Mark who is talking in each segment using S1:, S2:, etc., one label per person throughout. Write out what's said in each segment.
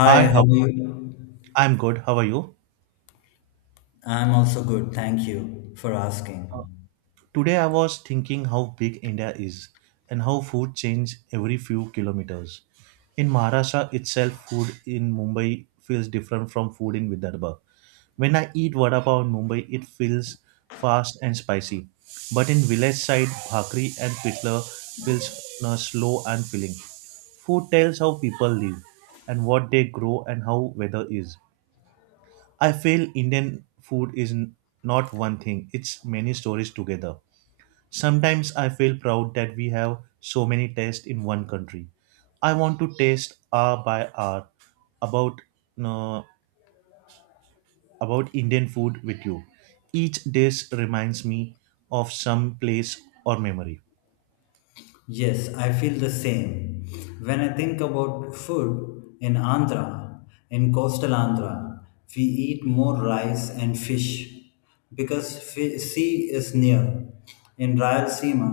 S1: Hi,
S2: how
S1: how
S2: are you?
S1: I'm good. How are you?
S2: I'm also good. Thank you for asking.
S1: Today I was thinking how big India is and how food changes every few kilometers. In Maharashtra itself, food in Mumbai feels different from food in Vidarbha. When I eat vada pav in Mumbai, it feels fast and spicy. But in village side, bhakri and pitla feels slow and filling. Food tells how people live and what they grow and how weather is. I feel Indian food is not one thing, it's many stories together. Sometimes I feel proud that we have so many tastes in one country. I want to taste hour by hour about uh, about Indian food with you. Each dish reminds me of some place or memory.
S2: Yes, I feel the same. When I think about food in Andhra, in coastal Andhra, we eat more rice and fish because sea is near. In Rayalaseema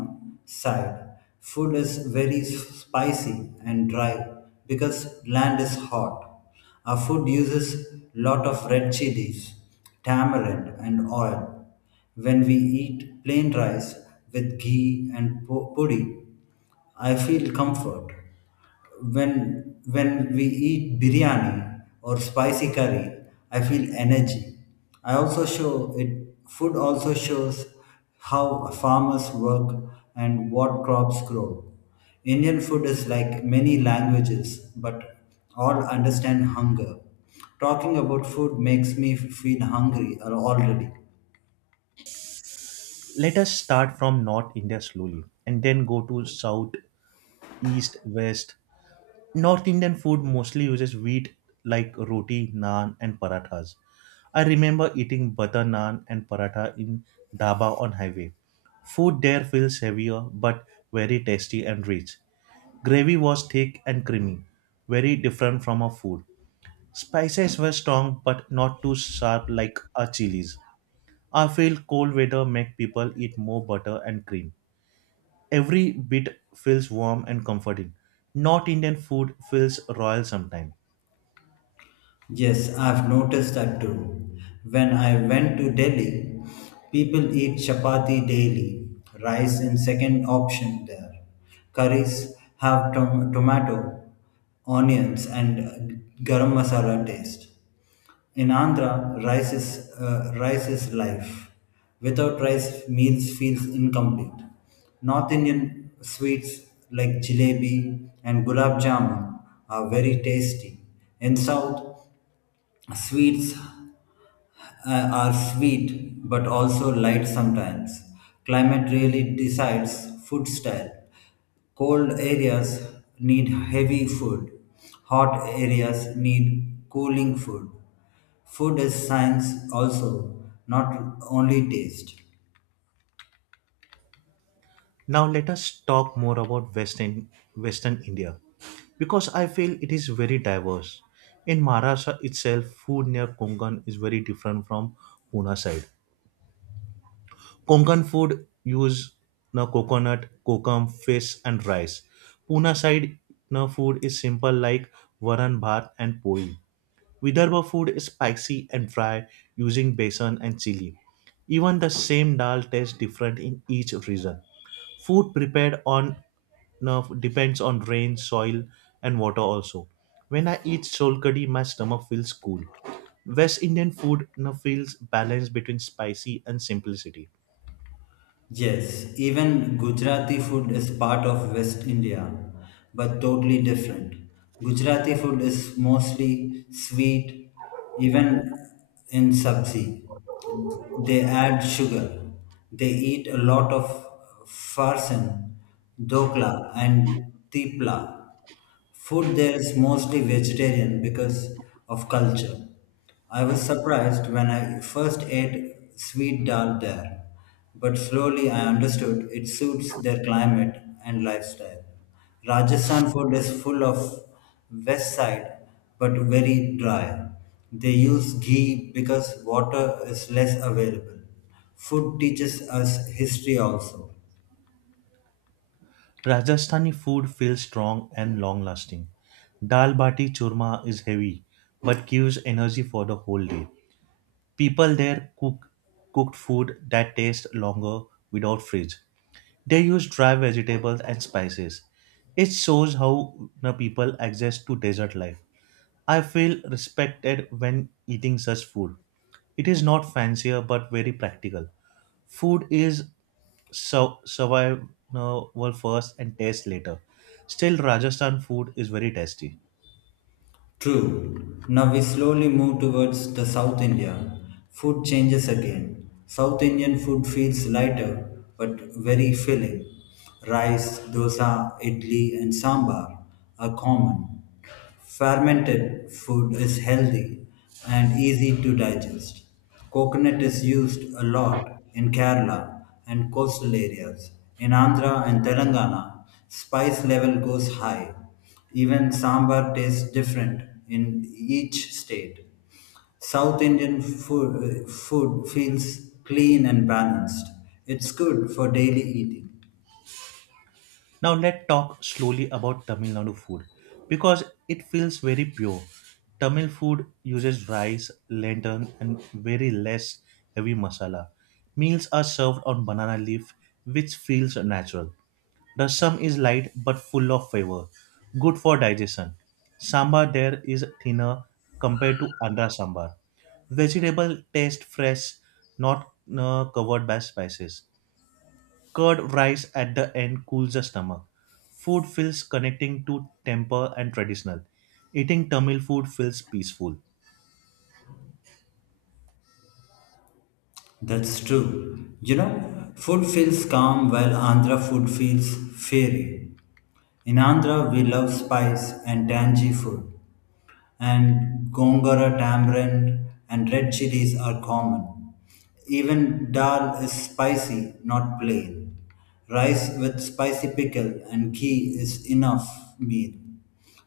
S2: side, food is very spicy and dry because land is hot. Our food uses lot of red chilies, tamarind, and oil. When we eat plain rice with ghee and podi, I feel comfort. When we eat biryani or spicy curry, I feel energy. I also show it Food also shows how farmers work and what crops grow. Indian food is like many languages, but all understand hunger. Talking about food makes me feel hungry already.
S1: Let us start from North India slowly and then go to South, East, West. North Indian food mostly uses wheat like roti, naan, and parathas. I remember eating butter naan and paratha in dhaba on highway. Food there feels heavier but very tasty and rich. Gravy was thick and creamy, very different from our food. Spices were strong but not too sharp like our chilies. I feel cold weather make people eat more butter and cream. Every bit feels warm and comforting. Not Indian food feels royal sometimes.
S2: Yes, I've noticed that too. When I went to Delhi, people eat chapati daily, rice in second option there. Curries have tomato, onions, and garam masala taste. In Andhra, rice is life. Without rice, meals feels incomplete. North Indian sweets like jalebi and gulab jamun are very tasty. In South, sweets are sweet but also light sometimes. Climate really decides food style. Cold areas need heavy food, hot areas need cooling food. Food is science also, not only taste.
S1: Now let us talk more about Western India because I feel it is very diverse. In Maharashtra itself, food near Konkan is very different from Pune side. Konkan food use na coconut, kokum, fish, and rice. Pune side na food is simple like varan bhat and poi. Vidarbha food is spicy and dry using besan and chili. Even the same dal tastes different in each region. Food prepared on now depends on rain, soil, and water also. When I eat solkadi, my stomach feels cool. West Indian food now feels balanced between spicy and simplicity.
S2: Yes, even Gujarati food is part of West India, but totally different. Gujarati food is mostly sweet, even in sabzi. They add sugar. They eat a lot of farsan, dokla, and tipla. Food there is mostly vegetarian because of culture. I was surprised when I first ate sweet dal there, but slowly I understood it suits their climate and lifestyle. Rajasthan food is full of west side but very dry. They use ghee because water is less available. Food teaches us history also.
S1: Rajasthani food feels strong and long lasting. Dal bati churma is heavy but gives energy for the whole day. People there cooked food that tastes longer without fridge. They use dry vegetables and spices. It shows how the people adjust to desert life. I feel respected when eating such food. It is not fancier but very practical. Food is so survival first and taste later. Still, Rajasthan food is very tasty.
S2: True. Now we slowly move towards the South India. Food changes again. South Indian food feels lighter but very filling. Rice, dosa, idli, and sambar are common. Fermented food is healthy and easy to digest. Coconut is used a lot in Kerala and coastal areas. In Andhra and Telangana, spice level goes high. Even sambar tastes different in each state. South Indian food feels clean and balanced. It's good for daily eating.
S1: Now let's talk slowly about Tamil Nadu food because it feels very pure. Tamil food uses rice, lantern, and very less heavy masala. Meals are served on banana leaf, which feels natural. Rasam is light but full of flavor, good for digestion. Sambar there is thinner compared to Andhra sambar. Vegetable taste fresh, not covered by spices. Curd rice at the end cools the stomach. Food feels connecting to temper and traditional. Eating Tamil food feels peaceful.
S2: That's true. You know, food feels calm while Andhra food feels fiery. In Andhra, we love spice and tangy food. And gongora tamarind and red chilies are common. Even dal is spicy, not plain. Rice with spicy pickle and ghee is enough meal.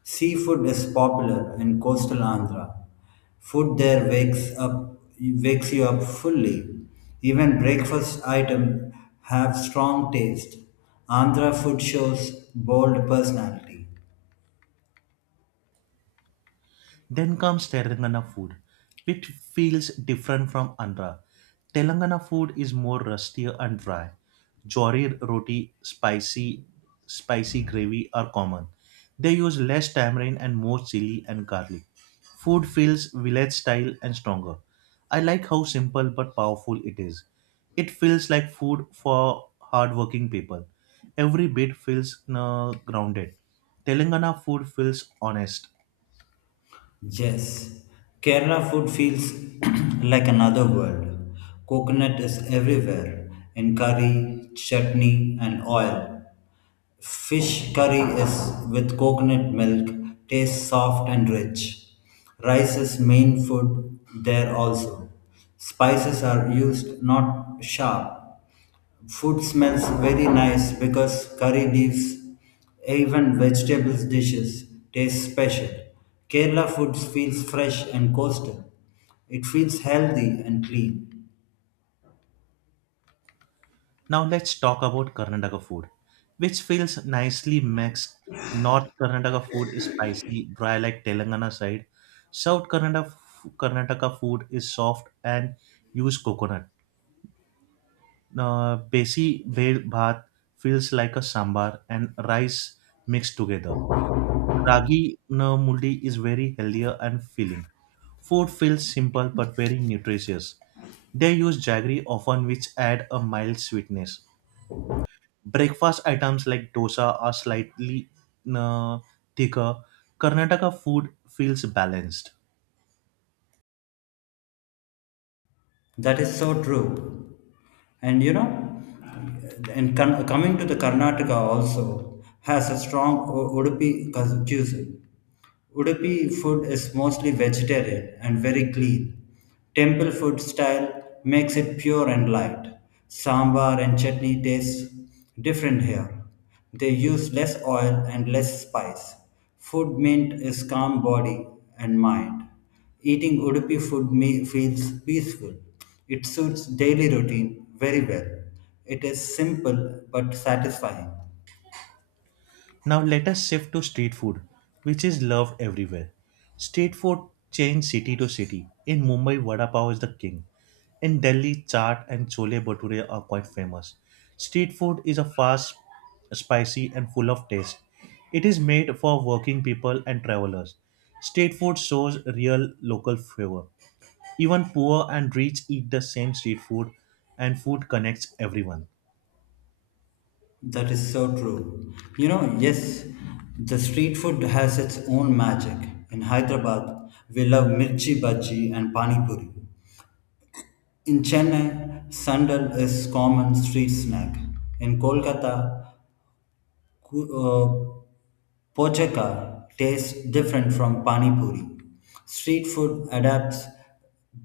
S2: Seafood is popular in coastal Andhra. Food there wakes you up fully. Even breakfast items have strong taste. Andhra food shows bold personality.
S1: Then comes Telangana food, which feels different from Andhra. Telangana food is more rustier and dry. Jori roti, spicy gravy are common. They use less tamarind and more chili and garlic. Food feels village style and stronger. I like how simple but powerful it is. It feels like food for hardworking people. Every bit feels grounded. Telangana food feels honest.
S2: Yes, Kerala food feels like another world. Coconut is everywhere in curry, chutney, and oil. Fish curry is with coconut milk, tastes soft and rich. Rice is main food there also. Spices are used not sharp. Food smells very nice because curry leaves, even vegetables dishes taste special. Kerala food feels fresh and coastal. It feels healthy and clean.
S1: Now let's talk about Karnataka food, which feels nicely mixed. North Karnataka food is spicy, dry like Telangana side. South Karnataka, Karnataka food is soft and use coconut. Besi bel bhat feels like a sambar and rice mixed together. Ragi no, mundi is very healthier and filling. Food feels simple but very nutritious. They use jaggery often, which add a mild sweetness. Breakfast items like dosa are slightly uh, thicker. Karnataka food feels balanced.
S2: That is so true. And you know, and coming to the Karnataka also has a strong Udupi cuisine. Udupi food is mostly vegetarian and very clean. Temple food style makes it pure and light. Sambar and chutney taste different here. They use less oil and less spice. Food meant is calm body and mind. Eating Udupi food feels peaceful. It suits daily routine very well. It is simple but satisfying.
S1: Now let us shift to street food, which is loved everywhere. Street food changes city to city. In Mumbai, vada pav is the king. In Delhi, chaat and chole bhature are quite famous. Street food is a fast, spicy, and full of taste. It is made for working people and travelers. Street food shows real local flavor. Even poor and rich eat the same street food, and food connects everyone.
S2: That is so true. You know, yes, the street food has its own magic. In Hyderabad, we love mirchi bhaji and pani puri. In Chennai, sandal is common street snack. In Kolkata, ku- uh, Pochaka tastes different from pani puri. Street food adapts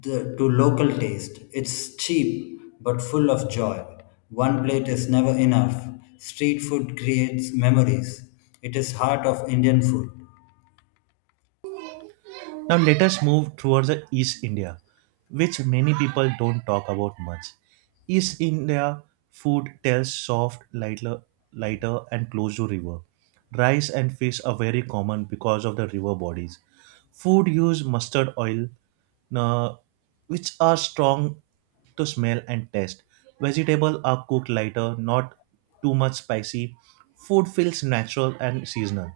S2: to local taste. It's cheap but full of joy. One plate is never enough. Street food creates memories. It is heart of Indian food.
S1: Now, let us move towards the East India, which many people don't talk about much. East India food tells soft, lighter and close to river. Rice and fish are very common because of the river bodies. Food use mustard oil, uh, which are strong to smell and taste. Vegetables are cooked lighter, not too much spicy. Food feels natural and seasonal.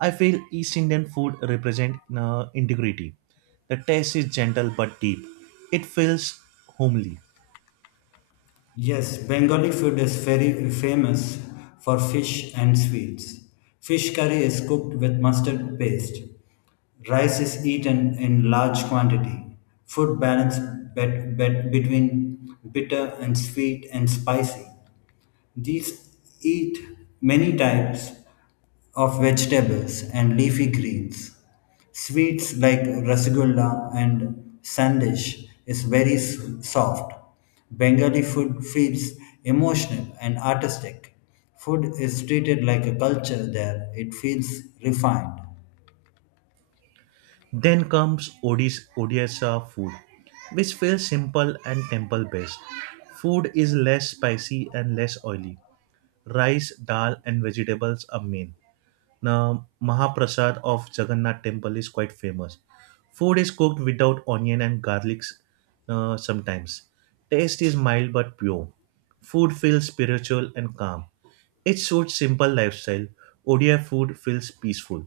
S1: I feel East Indian food represents integrity. The taste is gentle but deep. It feels homely.
S2: Yes, Bengali food is very famous for fish and sweets. Fish curry is cooked with mustard paste. Rice is eaten in large quantity. Food balance between bitter and sweet and spicy. These eat many types of vegetables and leafy greens. Sweets like rasgulla and sandesh is very soft. Bengali food feels emotional and artistic. Food is treated like a culture there. It feels refined.
S1: Then comes Odisha food, which feels simple and temple based. Food is less spicy and less oily. Rice, dal, and vegetables are main. The Mahaprasad of Jagannath temple is quite famous. Food is cooked without onion and garlics sometimes. Taste is mild but pure. Food feels spiritual and calm. It suits simple lifestyle. ODI food feels peaceful.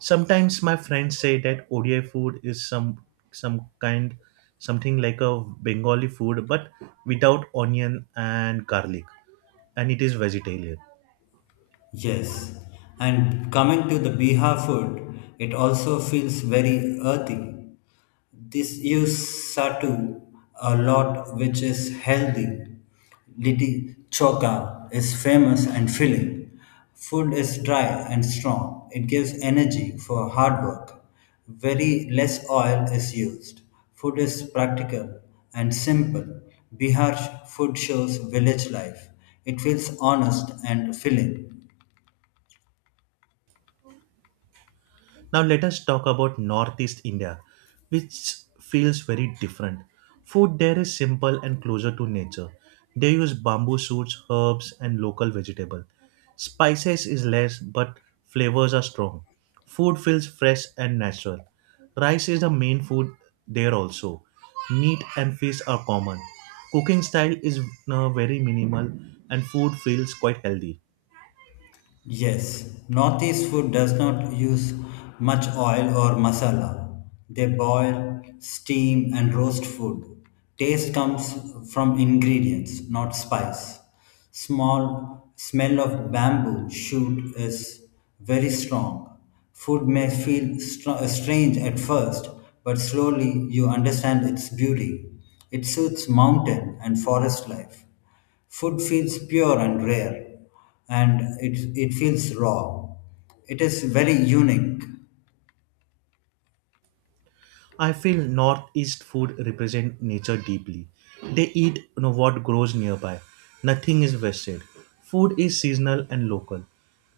S1: Sometimes my friends say that ODI food is some kind something like a Bengali food but without onion and garlic and it is vegetarian.
S2: Yes, and coming to the Bihar food, it also feels very earthy. This use satu a lot, which is healthy. Liti choka is famous and filling. Food is dry and strong. It gives energy for hard work. Very less oil is used. Food is practical and simple. Bihar food shows village life. It feels honest and filling.
S1: Now let us talk about Northeast India, which feels very different. Food there is simple and closer to nature. They use bamboo shoots, herbs, and local vegetable. Spices is less, but flavors are strong. Food feels fresh and natural. Rice is the main food there also. Meat and fish are common. Cooking style is very minimal, and food feels quite healthy.
S2: Yes, Northeast food does not use much oil or masala. They boil, steam, and roast food. Taste comes from ingredients, not spice. Small smell of bamboo shoot is very strong. Food may feel strange at first, but slowly you understand its beauty. It suits mountain and forest life. Food feels pure and rare and it it feels raw. It is very unique.
S1: I feel northeast food represent nature deeply. They eat you know, what grows nearby. Nothing is wasted. Food is seasonal and local.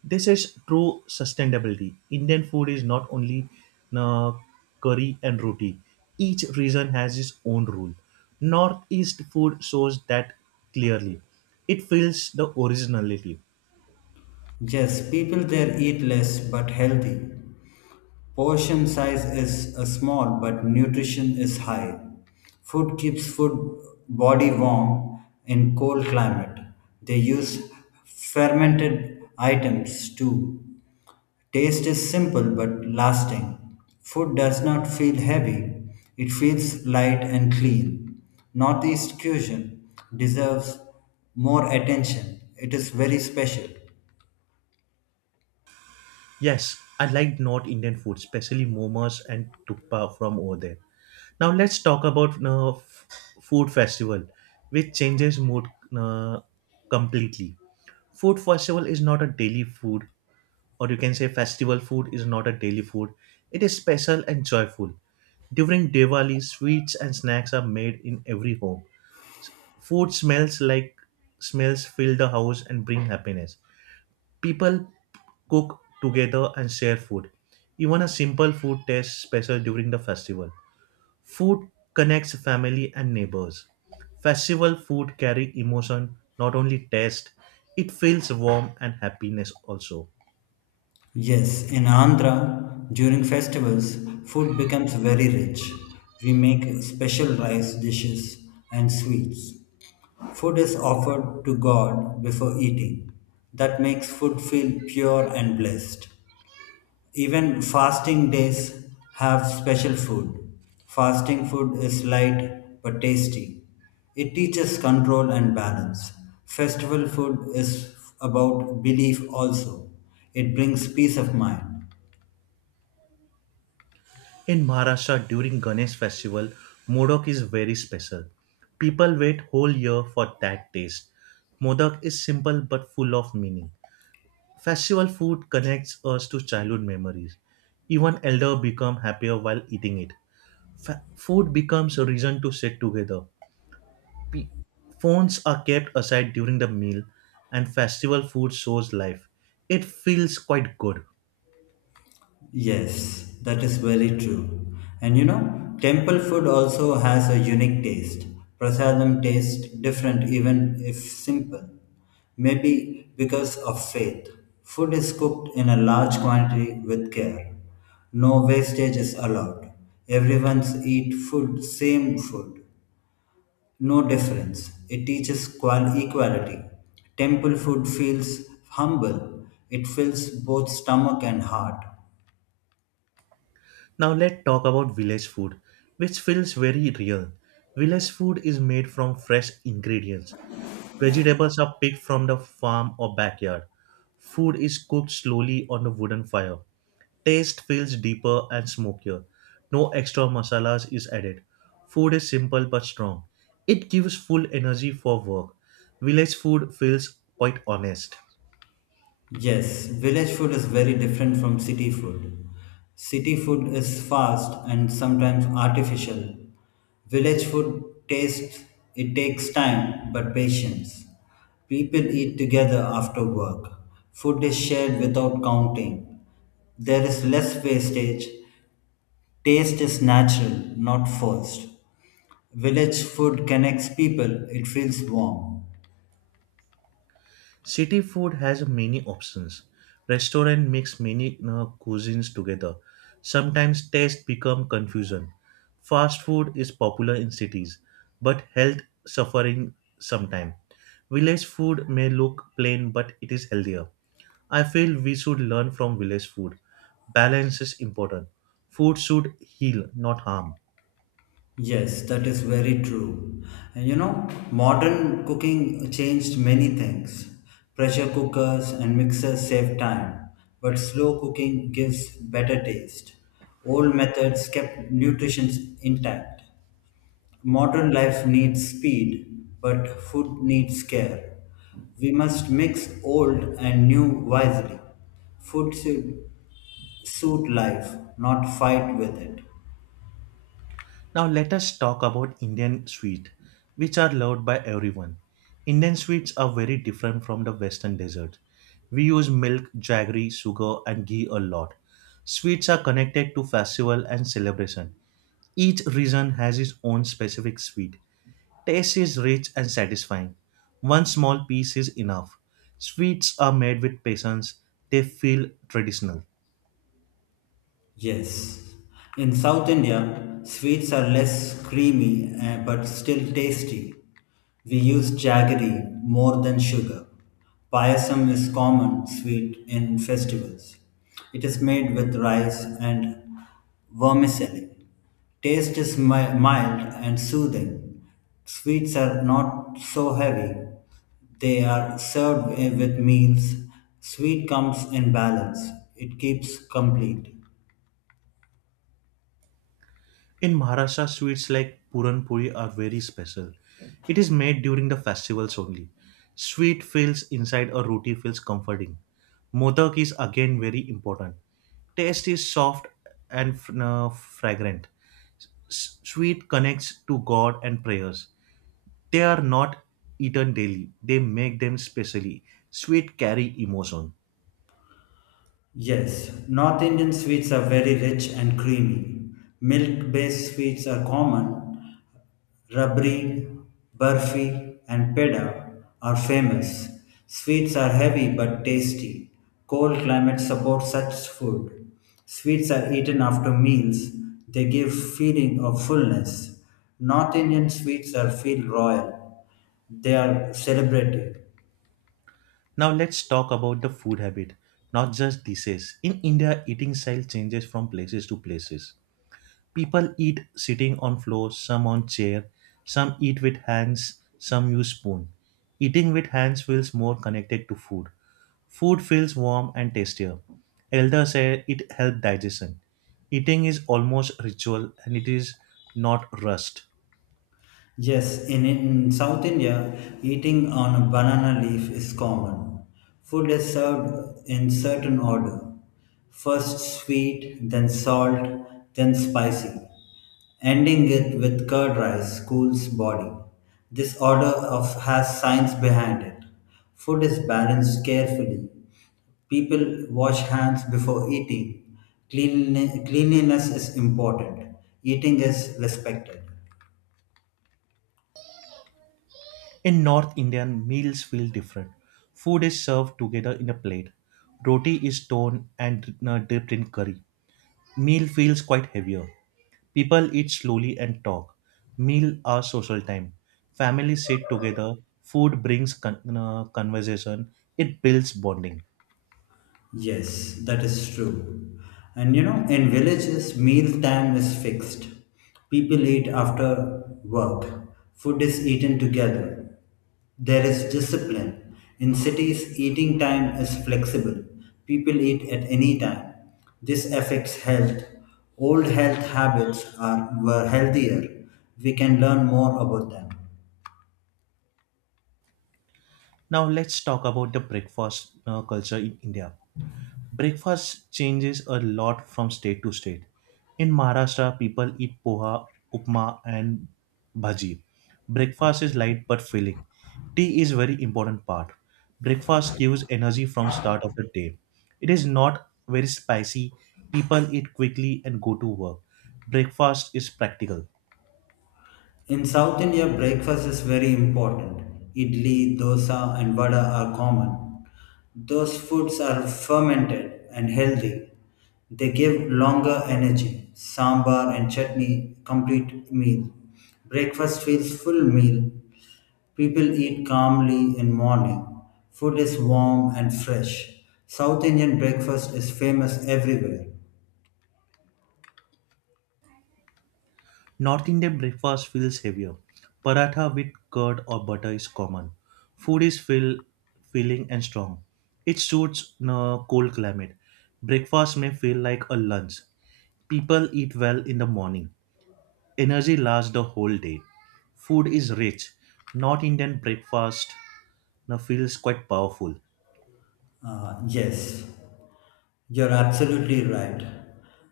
S1: This is true sustainability. Indian food is not only you know, curry and roti. Each region has its own rule. Northeast food shows that clearly. It feels the originality.
S2: Yes, people there eat less but healthy. Portion size is small but nutrition is high. Food keeps food Body warm in cold climate. They use fermented items too. Taste is simple but lasting. Food does not feel heavy, it feels light and clean. Northeast cuisine deserves more attention. It is very special.
S1: Yes, I like North Indian food, especially momos and tukpa from over there. Now let's talk about food festival, which changes mood uh, completely. Food festival is not a daily food, or you can say festival food is not a daily food. It is special and joyful. During Diwali, sweets and snacks are made in every home. Food smells like smells fill the house and bring happiness. People cook together and share food. Even a simple food tastes special during the festival. Food connects family and neighbors. Festival food carry emotion, not only taste. It feels warm and happiness also.
S2: Yes, in Andhra, during festivals, food becomes very rich. We make special rice dishes and sweets. Food is offered to God before eating. That makes food feel pure and blessed. Even fasting days have special food. Fasting food is light but tasty. It teaches control and balance. Festival food is about belief also. It brings peace of mind.
S1: In Maharashtra, during Ganesh festival, Modak is very special. People wait whole year for that taste. Modak is simple but full of meaning. Festival food connects us to childhood memories. Even elder become happier while eating it. Food becomes a reason to sit together. Phones are kept aside during the meal, and festival food shows life. It feels quite good.
S2: Yes, that is very true. And you know, temple food also has a unique taste. Prasadam tastes different even if simple. Maybe because of faith. Food is cooked in a large quantity with care. No wastage is allowed. Everyone's eat food, same food. No difference. It teaches equality. Temple food feels humble. It fills both stomach and heart.
S1: Now let's talk about village food, which feels very real. Village food is made from fresh ingredients. Vegetables are picked from the farm or backyard. Food is cooked slowly on a wooden fire. Taste feels deeper and smokier. No extra masalas is added. Food is simple but strong. It gives full energy for work. Village food feels quite honest.
S2: Yes, village food is very different from city food. City food is fast and sometimes artificial. Village food tastes it takes time but patience. People eat together after work. Food is shared without counting. There is less wastage. Taste is natural, not forced. Village food connects people. It feels warm.
S1: City food has many options. Restaurant mix many cuisines together. Sometimes taste become confusion. Fast food is popular in cities, but health suffering sometime. Village food may look plain, but it is healthier. I feel we should learn from village food. Balance is important. Food should heal, not harm.
S2: Yes, that is very true. And you know, modern cooking changed many things. Pressure cookers and mixers save time, but slow cooking gives better taste. Old methods kept nutrition intact. Modern life needs speed, but food needs care. We must mix old and new wisely. Food should suit life, not fight with it.
S1: Now let us talk about Indian sweet, which are loved by everyone. Indian sweets are very different from the western desserts. We use milk, jaggery, sugar and ghee a lot. Sweets are connected to festival and celebration. Each region has its own specific sweet. Taste is rich and satisfying. One small piece is enough. Sweets are made with patience. They feel traditional.
S2: Yes. In South India, sweets are less creamy but still tasty. We use jaggery more than sugar. Payasam is common sweet in festivals. It is made with rice and vermicelli. Taste is mild and soothing. Sweets are not so heavy. They are served with meals. Sweet comes in balance. It keeps complete.
S1: In Maharashtra, sweets like Puran Puri are very special. It is made during the festivals only. Sweet feels inside a roti feels comforting. Modak is again very important. Taste is soft and fragrant. Sweet connects to God and prayers. They are not eaten daily. They make them specially. Sweet carry emotion.
S2: Yes, North Indian sweets are very rich and creamy. Milk based sweets are common. Rabri, burfi, and peda are famous. Sweets are heavy but tasty. Cold climate supports such food. Sweets are eaten after meals. They give feeling of fullness. North Indian sweets are feel royal. They are celebrated.
S1: Now let's talk about the food habit, not just dishes. In India, eating style changes from places to places. People eat sitting on floor, some on chair, some eat with hands, some use spoon. Eating with hands feels more connected to food. Food feels warm and tastier. Elders say it helps digestion. Eating is almost ritual and it is not rust.
S2: Yes, in South India, eating on a banana leaf is common. Food is served in certain order. First sweet, then salt, then spicy, ending it with curd rice, cools body. This order of has science behind it. Food is balanced carefully. People wash hands before eating. Cleanliness is important. Eating is respected.
S1: In North Indian, meals feel different. Food is served together in a plate. Roti is torn and dipped in curry. Meal feels quite heavier. People eat slowly and talk. Meal are social time. Families sit together. Food brings conversation. It builds bonding.
S2: Yes, that is true. And you know, in villages, meal time is fixed. People eat after work. Food is eaten together. There is discipline. In cities, eating time is flexible. People eat at any time. This affects health. Old health habits were healthier. We can learn more about them.
S1: Now let's talk about the breakfast culture in India. Breakfast changes a lot from state to state. In Maharashtra, people eat poha, upma, and bhaji. Breakfast is light but filling. Tea is very important part. Breakfast gives energy from start of the day. It is not very spicy. People eat quickly and go to work. Breakfast is practical.
S2: In South India, breakfast is very important. Idli, dosa, and vada are common. Those foods are fermented and healthy. They give longer energy. Sambar and chutney complete meal. Breakfast feels full meal. People eat calmly in morning. Food is warm and fresh. South Indian breakfast is famous everywhere.
S1: North Indian breakfast feels heavier. Paratha with curd or butter is common. Food is filling and strong. It suits cold climate. Breakfast may feel like a lunch. People eat well in the morning. Energy lasts the whole day. Food is rich. North Indian breakfast now feels quite powerful.
S2: Uh, yes, you're absolutely right.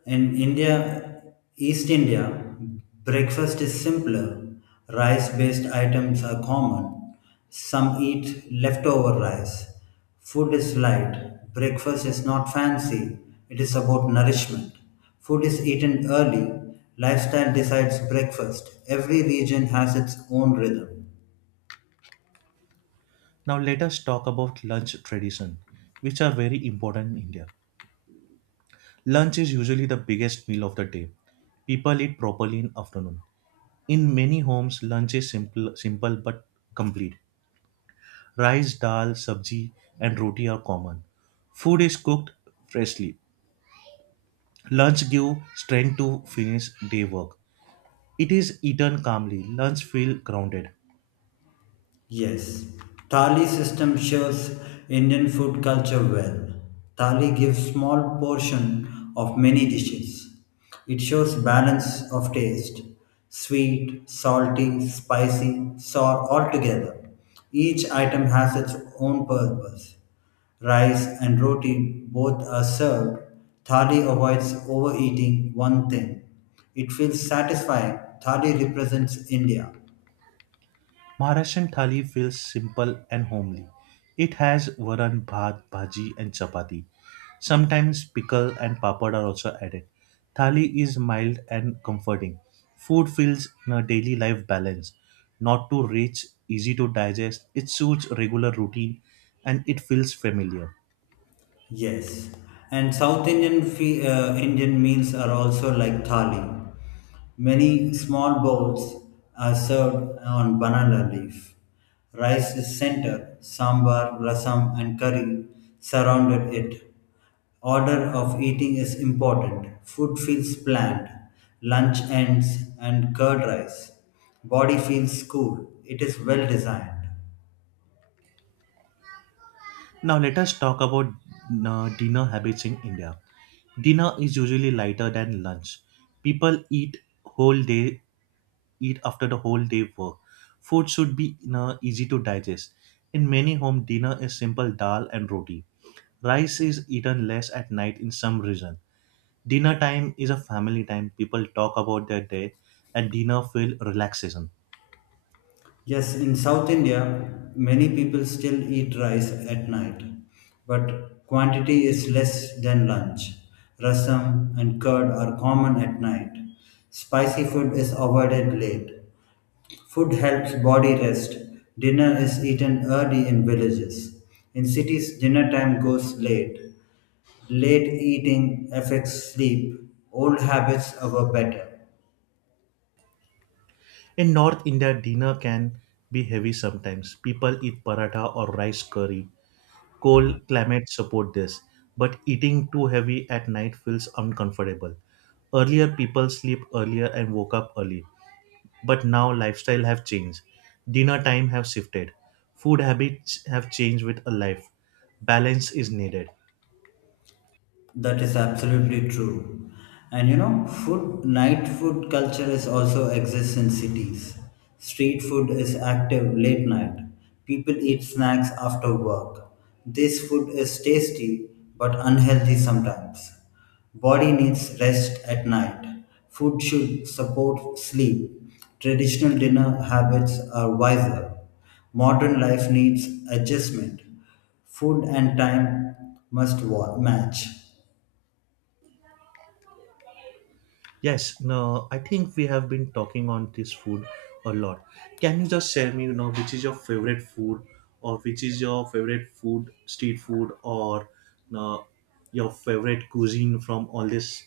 S2: In India, East India, breakfast is simpler. Rice based items are common. Some eat leftover rice. Food is light. Breakfast is not fancy. It is about nourishment. Food is eaten early. Lifestyle decides breakfast. Every region has its own rhythm.
S1: Now let us talk about lunch tradition, which are very important in India. Lunch is usually the biggest meal of the day. People eat properly in afternoon. In many homes, lunch is simple but complete. Rice, dal, sabji, and roti are common. Food is cooked freshly. Lunch gives strength to finish day work. It is eaten calmly. Lunch feels grounded.
S2: Yes, thali system shows Indian food culture well. Thali gives small portion of many dishes. It shows balance of taste, sweet, salty, spicy, sour all together. Each item has its own purpose. Rice and roti both are served. Thali avoids overeating one thing. It feels satisfying. Thali represents India.
S1: Maharashtrian thali feels simple and homely. It has varan, bhat, bhaji, and chapati. Sometimes pickle and papad are also added. Thali is mild and comforting. Food feels in a daily life balance, not too rich, easy to digest. It suits regular routine and it feels familiar.
S2: Yes, and South Indian Indian meals are also like thali. Many small bowls are served on banana leaf. Rice is center, sambar, rasam, and curry surrounded it. Order of eating is important. Food feels planned. Lunch ends and curd rice. Body feels cool. It is well designed.
S1: Now, let us talk about dinner habits in India. Dinner is usually lighter than lunch. People whole day eat after the whole day work. Food should be, you know, easy to digest. In many home, dinner is simple dal and roti. Rice is eaten less at night in some region. Dinner time is a family time. People talk about their day and dinner feel relaxation.
S2: Yes, in South India, many people still eat rice at night, but quantity is less than lunch. Rasam and curd are common at night. Spicy food is avoided late. Food helps body rest. Dinner is eaten early in villages. In cities, dinner time goes late. Late eating affects sleep. Old habits are better.
S1: In North India, dinner can be heavy sometimes. People eat paratha or rice curry. Cold climate support this, but eating too heavy at night feels uncomfortable. Earlier people sleep earlier and woke up early. But now lifestyle have changed. Dinner time have shifted. Food habits have changed with a life. Balance is needed.
S2: That is absolutely true. And you know, food night food culture is also exists in cities. Street food is active late night. People eat snacks after work. This food is tasty but unhealthy sometimes. Body needs rest at night. Food should support sleep. Traditional dinner habits are wiser. Modern life needs adjustment. Food and time must match.
S1: Yes, no, I think we have been talking on this food a lot. Can you just share me, you know, which is your favorite food or which is your favorite food, street food, or you know, your favorite cuisine from all this.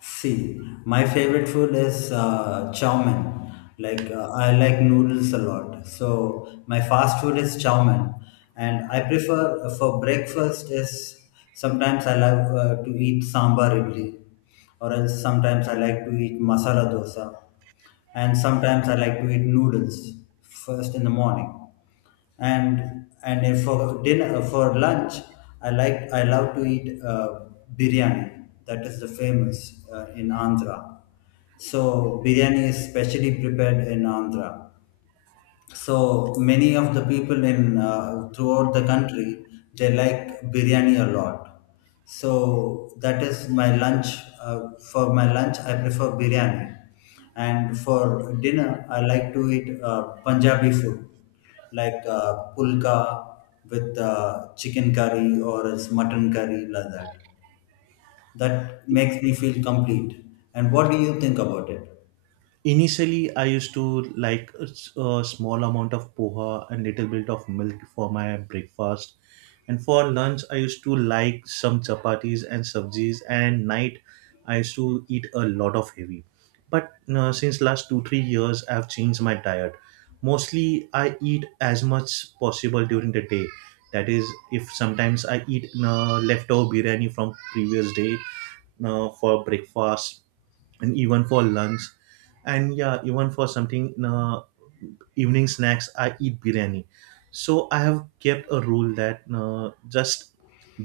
S2: See, my favorite food is chow mein. Like I like noodles a lot, so my fast food is chow mein, and I prefer for breakfast is sometimes I like to eat sambar idli, or else sometimes I like to eat masala dosa, and sometimes I like to eat noodles first in the morning and if for lunch I like I love to eat biryani. That is the famous in Andhra. So biryani is specially prepared in Andhra, so many of the people in throughout the country they like biryani a lot. So that is my lunch. For my lunch, I prefer biryani, and for dinner, I like to eat Punjabi food like pulka with chicken curry or as mutton curry like that. That makes me feel complete. And what do you think about it?
S1: Initially, I used to like a small amount of poha and little bit of milk for my breakfast. And for lunch, I used to like some chapatis and sabjis. And night, I used to eat a lot of heavy. But since last 2 3 years, I've changed my diet. Mostly, I eat as much possible during the day. That is, if sometimes I eat leftover biryani from previous day, for breakfast and even for lunch, and yeah, even for something, evening snacks I eat biryani. So I have kept a rule that just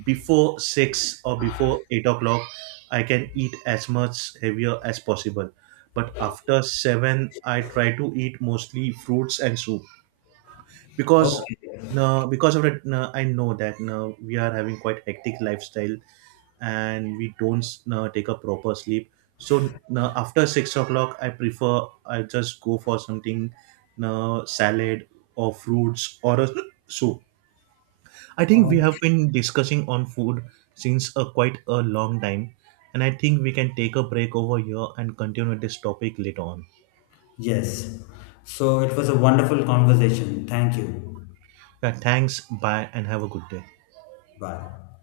S1: before 6 or before 8 o'clock I can eat as much heavier as possible, but after 7 I try to eat mostly fruits and soup, because no, because of that, no, I know that no, we are having quite hectic lifestyle and we don't take a proper sleep. So after 6 o'clock I just go for something, salad or fruits or a soup. I think we have
S2: Okay.
S1: been discussing on food since a quite a long time, and I think we can take a break over here and continue this topic later on.
S2: Yes. So it was a wonderful conversation. Thank you.
S1: Yeah, thanks, bye, and have a good day.
S2: Bye.